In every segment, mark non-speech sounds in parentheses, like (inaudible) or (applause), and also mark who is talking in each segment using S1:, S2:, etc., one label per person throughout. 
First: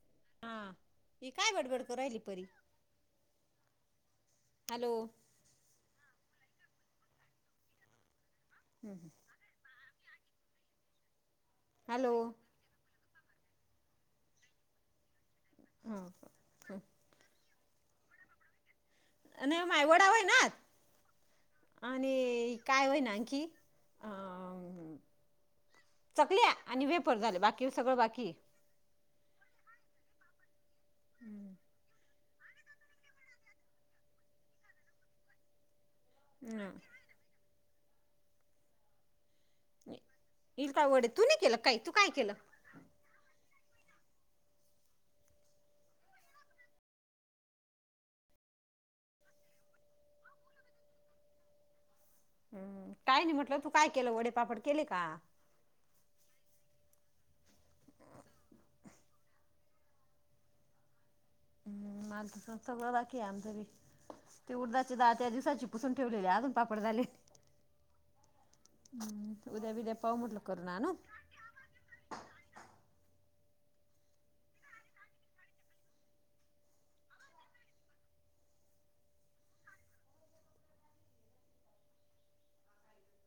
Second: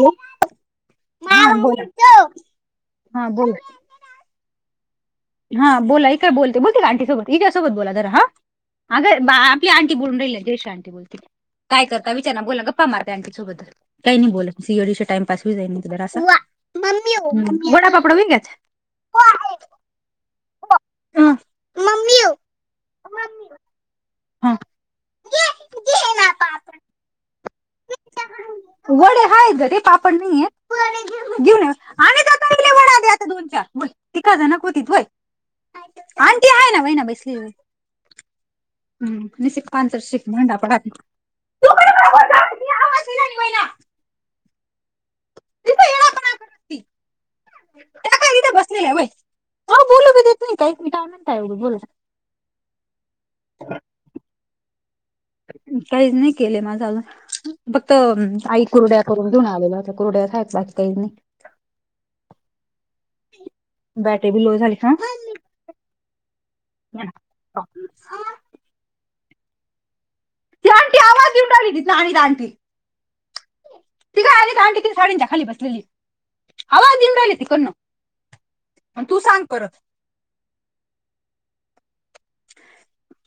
S1: Hello
S2: हां, ही काय
S1: हा
S2: बडबड
S1: बोला
S2: करू राहिली परी,
S1: हा
S2: हॅलो.
S1: हां, बोला ही काय बोलते, बोलते का आंटी सोबत? हिच्या सोबत बोला हां, आग बा पल्या आंटी बोलून राहिल्या, त्रिशा आंटी बोलते, काय करता
S2: हॅलो
S1: विचार ना, बोलना गं. प्पा मार. ते आंटी सोबत आणी सोबदल काही नाही बो सी आय डी चे टाइमपास हो जाईल तु असं. मम्मी वडा, पापड विंग्यात
S2: नाही ओ, माय व ता होईनात आणि
S1: हं.
S2: काय होय ना आणखी? अन चकल्या आणि वेफर्स झाले, बाकी सगळं बाकीये.
S1: वडे हाय घरी पापड नाहीे येत, घेऊन
S2: हम्म
S1: येऊ, अनिता ताईले वडा द्या. दोन चार व्हय (unintelligible) होतीत होय, आंटी आहे ना वई ना बैसली. हम्म, नि शिक पांचर शिक भांडा
S2: येईल का
S1: पडात (inaudible)
S2: वडे तू नाही केलं काही तू काय केलं
S1: (unintelligible) ती. त्या काय तिथे बसलेल्याय वय, अहो, बोलू बी देत नाही, काही नाही, काय म्हणताय (unintelligible)
S2: हम्म, काय नाही म्हटलं तू काय केलं, वडेपापड केले का? -
S1: काहीच नाही केलेय माझा अजून. फक्त आई कुरड्या करून घेऊन आलेल्या होत्या कुरड्या खायच लागते की नई.
S2: हम्म माझं स सगळं बाकी आहे आमचं बी.
S1: बॅटरी बी
S2: ते
S1: लो झाली हा
S2: उडदाची डाळ त्या दिवसाची पुसून ठेवलेले अजून पापड झाले.
S1: (unintelligible)
S2: हम्म उद्या बिद्या पाऊ म्हटलं करून आणू.
S1: (unintelligible) ती काय आली अन् ती साडींच्या खाली बसलेली आवाज देऊ राहिली तिकडंन. अन् तू सांग परत.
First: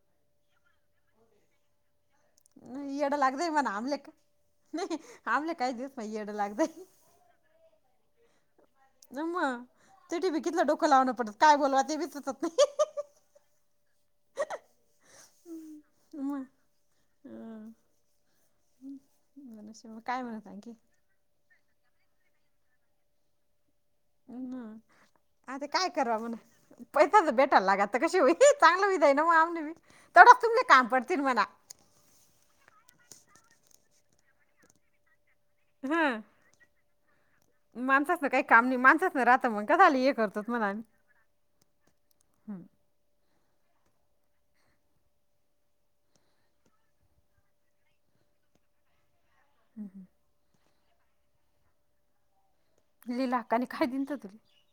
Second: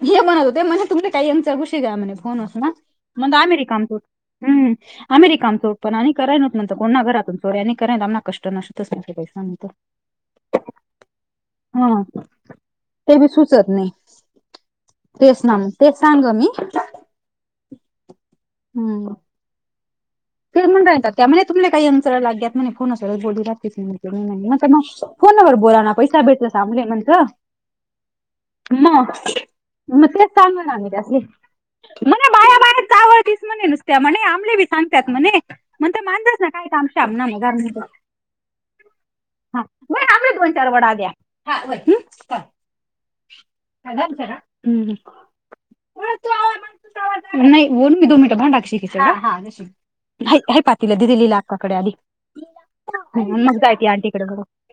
S1: हे म्हणत होते म्हणे तुमचं (unintelligible) कुशी का म्हणे? (unintelligible)
S2: येडं
S1: मग
S2: लागतंय
S1: आम्ही
S2: म्हणा
S1: रिकाम
S2: आमले
S1: करू
S2: का
S1: हम्म
S2: नाही
S1: आम्ही
S2: आमले
S1: रिकाम
S2: काही
S1: करू
S2: दिवस
S1: आणि
S2: नाही येडं
S1: कराय न नंतर कोण
S2: लागतंय
S1: ना घरातून. नवऱ्याने (unintelligible) कष्ट नष्ट पैसा
S2: मग
S1: नंतर.
S2: ते टी व्ही कितलं डोकं लावणं पडतं काय बोलवं ते बी सुचतं नाही.
S1: ते बी सुचत नाही. तेच ना तेच सांग
S2: मग
S1: मी हम्म.
S2: (unintelligible) काय म्हणता आणखी?
S1: त्यामुळे तुमले काही (unintelligible) लाग्यात म्हणे फोन असच बोलू लागतेच म्हणे.
S2: मग
S1: (unintelligible) फोनवर
S2: आता
S1: बोला
S2: काय
S1: ना
S2: करावा
S1: पैसा
S2: म्हणा
S1: भेटला सांबले म्हणलं.
S2: पैसाच भेटायला लागा तर कशी होई चांगलं बी
S1: मग,
S2: जाई ना आमने बी
S1: मग ते
S2: तेवढंच तुमले
S1: सांगू ना
S2: काम
S1: मी त्यासली.
S2: पडतील म्हणा
S1: म्हणे बाया बायात जावळतीस म्हणे, नुसत्या म्हणे आंमले बी सांगतात म्हणे. म्हणते
S2: हं
S1: माणसास ना काय काम शामना घरमध्ये
S2: माणसाच ना काही काम नाही माणसाच ना राहतं
S1: हा
S2: मग का झालं
S1: व्हय
S2: हे
S1: आम्हाला
S2: करतोच
S1: दोन
S2: म्हणा
S1: चार
S2: आम्ही
S1: वडा द्या. हा बर, हम्म, (unintelligible) हम्म. (unintelligible) नाही दोन मिनिटं (unintelligible) हे हे पातीलं दी दिलेलं अक्काकडे आधी,
S2: लिहिला
S1: मग
S2: हक्काने
S1: जाय
S2: काय
S1: त्या
S2: दिन तर
S1: आंटीकडं (unintelligible)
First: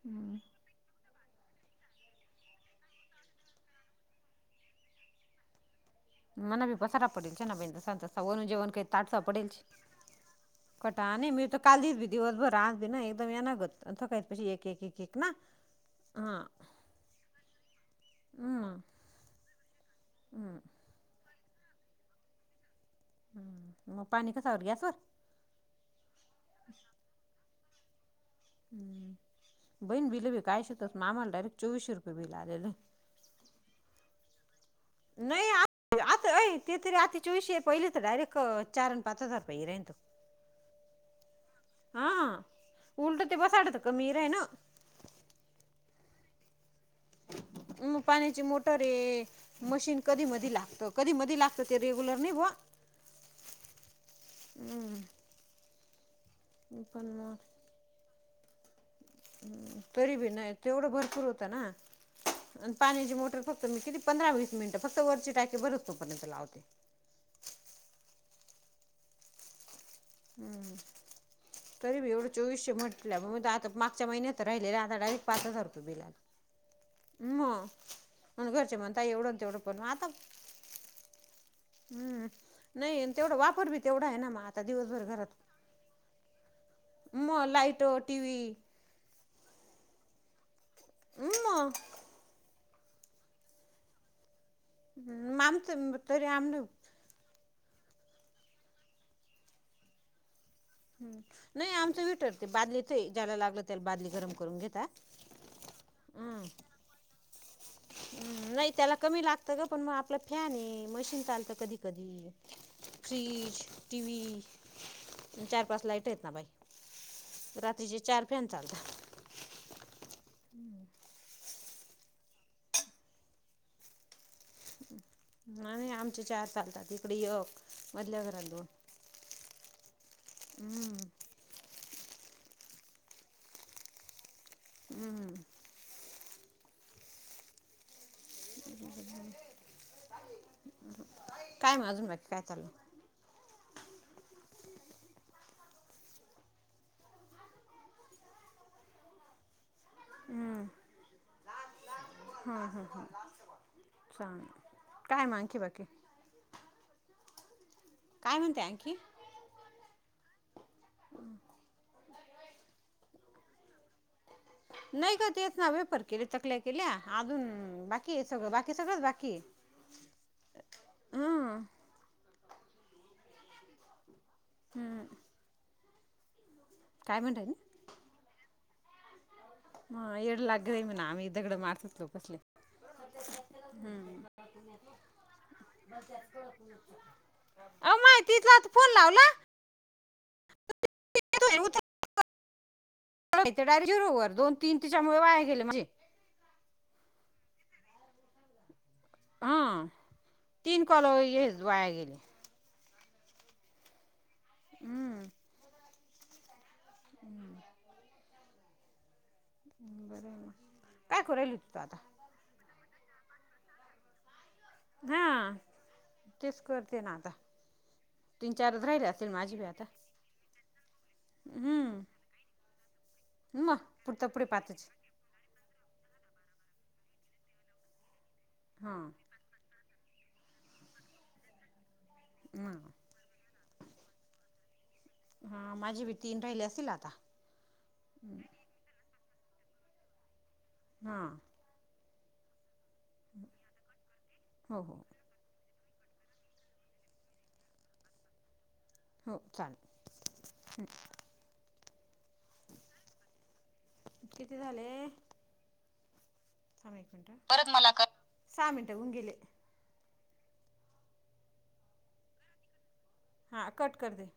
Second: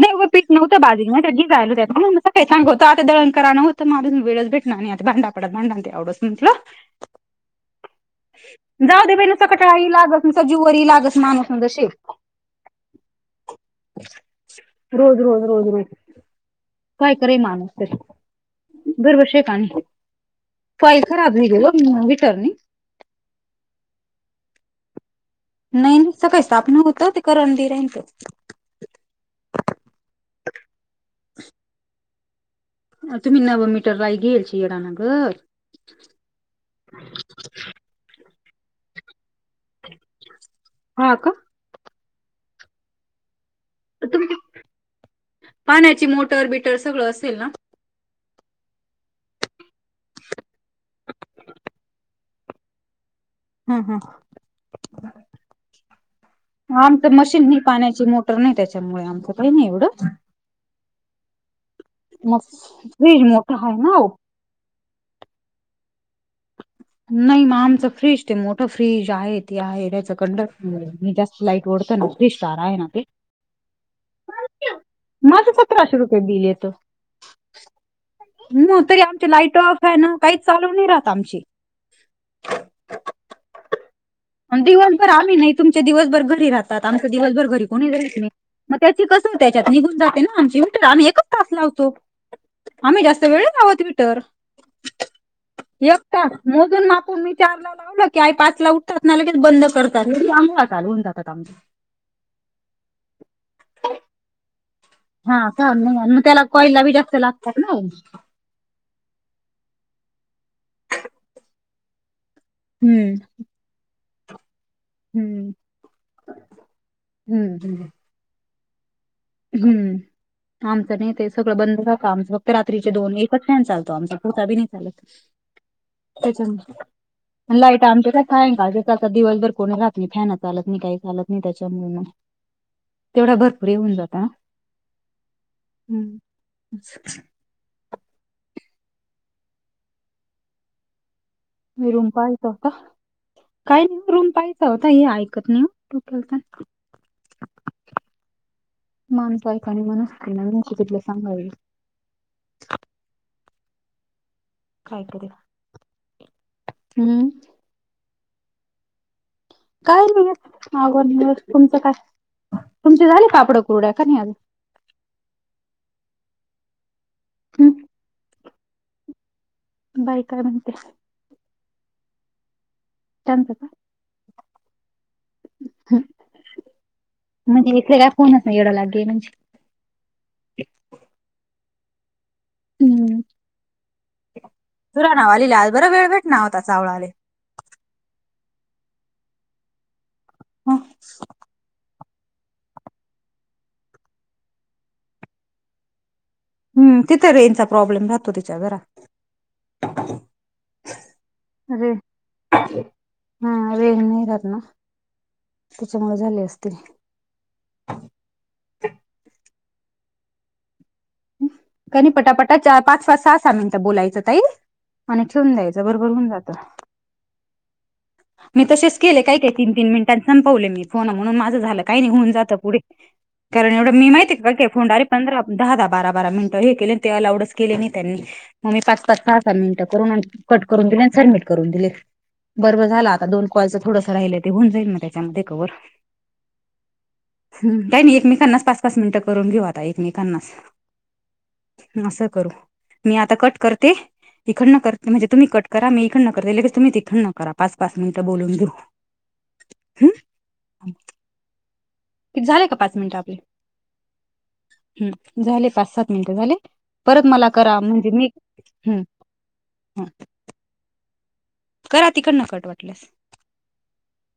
S1: नाही व पीठ नव्हतं, बाजी (unintelligible) सकाळी सांग होतं आता दळण करां न. तर माझं न वेळचं भेटणार नाही आता, भांड पडत भांडण ते आवंडस.
S2: मना बी पसार पडेलचा ना ब तसां तस वन जेवण काही
S1: जाऊ दे
S2: तासा
S1: बाई
S2: पडे
S1: नुसतं कटाळाही लागत नुसतं जीववरही
S2: कटाळा
S1: लागत
S2: नाही मी
S1: माणूस
S2: तर
S1: म्हणजे
S2: काल
S1: शेक
S2: दिस बी दिवसभर आज भी ना एकदम ये नागत. (unintelligible) एक एक एक एक
S1: रोज
S2: ना,
S1: रोज रोज रोज
S2: हा.
S1: काय करय माणूस तरी दरवर्षी एक आणतो.
S2: हम्म.
S1: फाईल खराब होईल ओ वीटरणी.
S2: हम्म मग पाणी कसावर, गॅसवर?
S1: नाही, नाही. सकाळी स्थापना होत, ते करण दि राहिते.
S2: हम्म बहीण बिल बी काय शतात ना आम्हाला डायरेक्ट चोवीसशे रुपये बिल आलेलं.
S1: तुम्ही नव मीटर राही घेईलचे रा न ग.
S2: नाही आता आ- व्हाय ते तरी चोविशे, पहिले तर डयरेक्ट चार अन पाच हजार रुपये रेंत.
S1: हा का
S2: हा उलट ते बसाडत कमीरय
S1: तुमची
S2: ना?
S1: पाण्याची मोटर, बिटर सगळं असेल ना?
S2: हम्म पाण्याची मोटर ऐ. मशीन कधी मधी लागतं. कधीमधी लागतं ते रेग्युलर नाही बुआ.
S1: हा हा
S2: हम्म.
S1: आमचं
S2: मग
S1: मशीन नाही पाण्याची, मोटर नाही त्याच्यामुळे, आमचं काही नाही एवढं.
S2: तरी बी नाही तेवढं भरपूर होतं ना
S1: मग
S2: अन् पाण्याची
S1: फ्रीज
S2: मोटर
S1: मोठा
S2: फक्त
S1: आहे
S2: मी
S1: ना
S2: किती
S1: ओ.
S2: पंधरा वीस मिनटं फक्त वरची टाकी भरेस तोपर्यंत लावते.
S1: नही मग आमचं फ्रीज ते मोठं फ्रीज आहे, ते आहे त्याच्यत.
S2: हूं तरी बी एवढं
S1: फ्री स्टार
S2: चोवीसशे
S1: आहे ना ते
S2: म्हटल्या व मी त आता मागच्या महिन्यात राहिले ले आता डायरेक्ट. पाच हजार रुपये बिल आल म.
S1: मं तरी आमचे लाईट फॅन काहीच चालू नही राहत आमचे.
S2: हूं नही नं तेवढा वापर बी तेवढा आहे ना मा.
S1: आन दिवसभर आम्ही नही तुमचे दिवसभर घरी राहतात आमच
S2: मग
S1: दिवसभर घरी
S2: लाईट
S1: कोणी राहित
S2: टी
S1: नही.
S2: व्ही
S1: मग त्याची कसंर त्याच्यात निघून जाते ना आमची हिटर आम्ही एकच तास
S2: मग
S1: लावतो. आम्ही जास्त वेळ नाही लावत हिटर,
S2: हम्म, आमचं
S1: एक
S2: तरी
S1: तास
S2: आमनं
S1: मोजून
S2: हम्म,
S1: मापून मी. चार ला लावलं की आई पाचला उठतात ना, लगेच बंद करतात लगे अंघोळा
S2: नही आमचं हिटर ते बादलीत हे, ज्याला लागलं त्याला बादली गरम करून घेता.
S1: हा का नं मग नं मग त्याला कॉईलला बी जास्त लागतात ना!
S2: नही त्याला कमी लागत ग, पण म आपलं फॅन हे, मशीन चालतं कधी कधी.
S1: हम्म
S2: फ्रीज, टीवी.
S1: हम्म
S2: चार पाच लाईट आहेत ना बाई,
S1: हम्म
S2: रात्रीचे चार फॅन चालता.
S1: हूं! आमचं नाही तेे सगळं बंद राहत, आमचं फक्त रात्रीचे दोन एकच फॅन चालतो आमचा, (unintelligible) बी नही चालत.
S2: आणि आमचे चार
S1: त्याच्यामुळे
S2: चालतात तिकडे येक, मधल्या घरात दोन.
S1: सहसा दिवस भर कोणी राहात नाही, फॅन चालत नाही,
S2: हम्म,
S1: काही चालत नहीं त्याच्यामुळं मग तेवढा भरपूर हे हुन जाता नां.
S2: हू!
S1: हू!
S2: काय म अजून बाकी काय चाललं?
S1: काय नही रूम पाहायचा होता, हे ऐकत नही हो डोक्याला ताण. (unintelligible)
S2: हां हां हां चाले
S1: काय करी हू!
S2: काय म्हणते आणखी!
S1: काय नाही (unintelligible) तुमचे झाले पापडं कुरड्या, का नही आजून.
S2: नही ग तेच ना, वेपर केले, चकल्या केल्या, अजून
S1: हम्म.
S2: बाकीय सगळं, बाकी सगळंच बाकीय.
S1: बाई काय म्हणत्या. त्यांचं का!
S2: हू!
S1: हं
S2: म्हणताय
S1: म्हणजे इकडे काय फोनसं न सं येड लाग गय म्हणजे.
S2: हा येड लाग गय म्हणा आम्ही दगड मारसूत लोकसले.
S1: सुराणा वाली ले आज बरा वेळ भेट ना होता चावळाले!
S2: अवो मायं तिथलात फोन लावला.
S1: (unintelligible)
S2: हायी ते डायरेक्ट झिरोवर दोन तीन तिच्यामुळे वाया गेले माजे!
S1: हू तिथ रेंजचा प्रॉब्लेम राहतो तिच्या घरा
S2: हा तीन कॉल हे ज वाया गेले!
S1: हं रेंज नहीं राहत नां!
S2: ऊ!
S1: त्याच्यामुळ झाले असतील.
S2: (inaudible) ् बरं आहे ना...
S1: काधी पटापटा, पाच पाच सहा अस मिनट बोलायचं ताई.
S2: हा,,
S1: आणि ठेवून द्यायचं बरोबर होऊन जातं.
S2: तेच करते ना आता. तीन
S1: मी
S2: चारच
S1: तसेच
S2: राहिले
S1: केले
S2: असतील
S1: काय काय
S2: माझी बी
S1: तीन
S2: आता
S1: तीन मिनिटां संपवले मी, फोन म्हणून माझं झालं, काही नाही
S2: हम्म
S1: होऊन जातं पुढे. कारण
S2: मग
S1: एवढं मी
S2: पुढं पुढे
S1: काय
S2: पाचच
S1: फोन डायरेक्ट, पंधरा दहा दहा बारा बारा मिनिट हे केले ते अलाउडच केले नाही त्यांनी, मग्मी
S2: हां
S1: पाच पाच, मिनिटं, कट करून दिले सबमिट करून दिले,
S2: हां
S1: बरबरं. आता दोन कॉल थोडंस राहिलय ते होऊन जाईल मगताई. जमतंय तोअर
S2: हां माझी बी तीन राहिले असतील आता
S1: ह्ममम, काय नाही एकमेकांनाच सांग. पाच मिनटं करून घेऊ आता एकमेकांनाच.
S2: हा...
S1: असं करू, मी आता कट करते, इकडन
S2: हो हो
S1: करते म्हणजे. तुम्ही कट करा, मी इकडन करते लगेच तुम्ही तिथड न करा, पाच पाच मिनटं बोलून घेऊ.
S2: हो
S1: हम्म.
S2: चालेल.
S1: झालंय का पाच मिनिट आपले.
S2: किती झाले?
S1: हम्म झाले पाच सात मिनटं झाले,
S2: थांब एक
S1: परत
S2: मिनटं.
S1: मला करा
S2: कर.
S1: म्हणजे मी
S2: सहा मिनटं होऊन गेले.
S1: हंऽ करा तिकड न कट वाटल्यास.
S2: हा कट कर ते.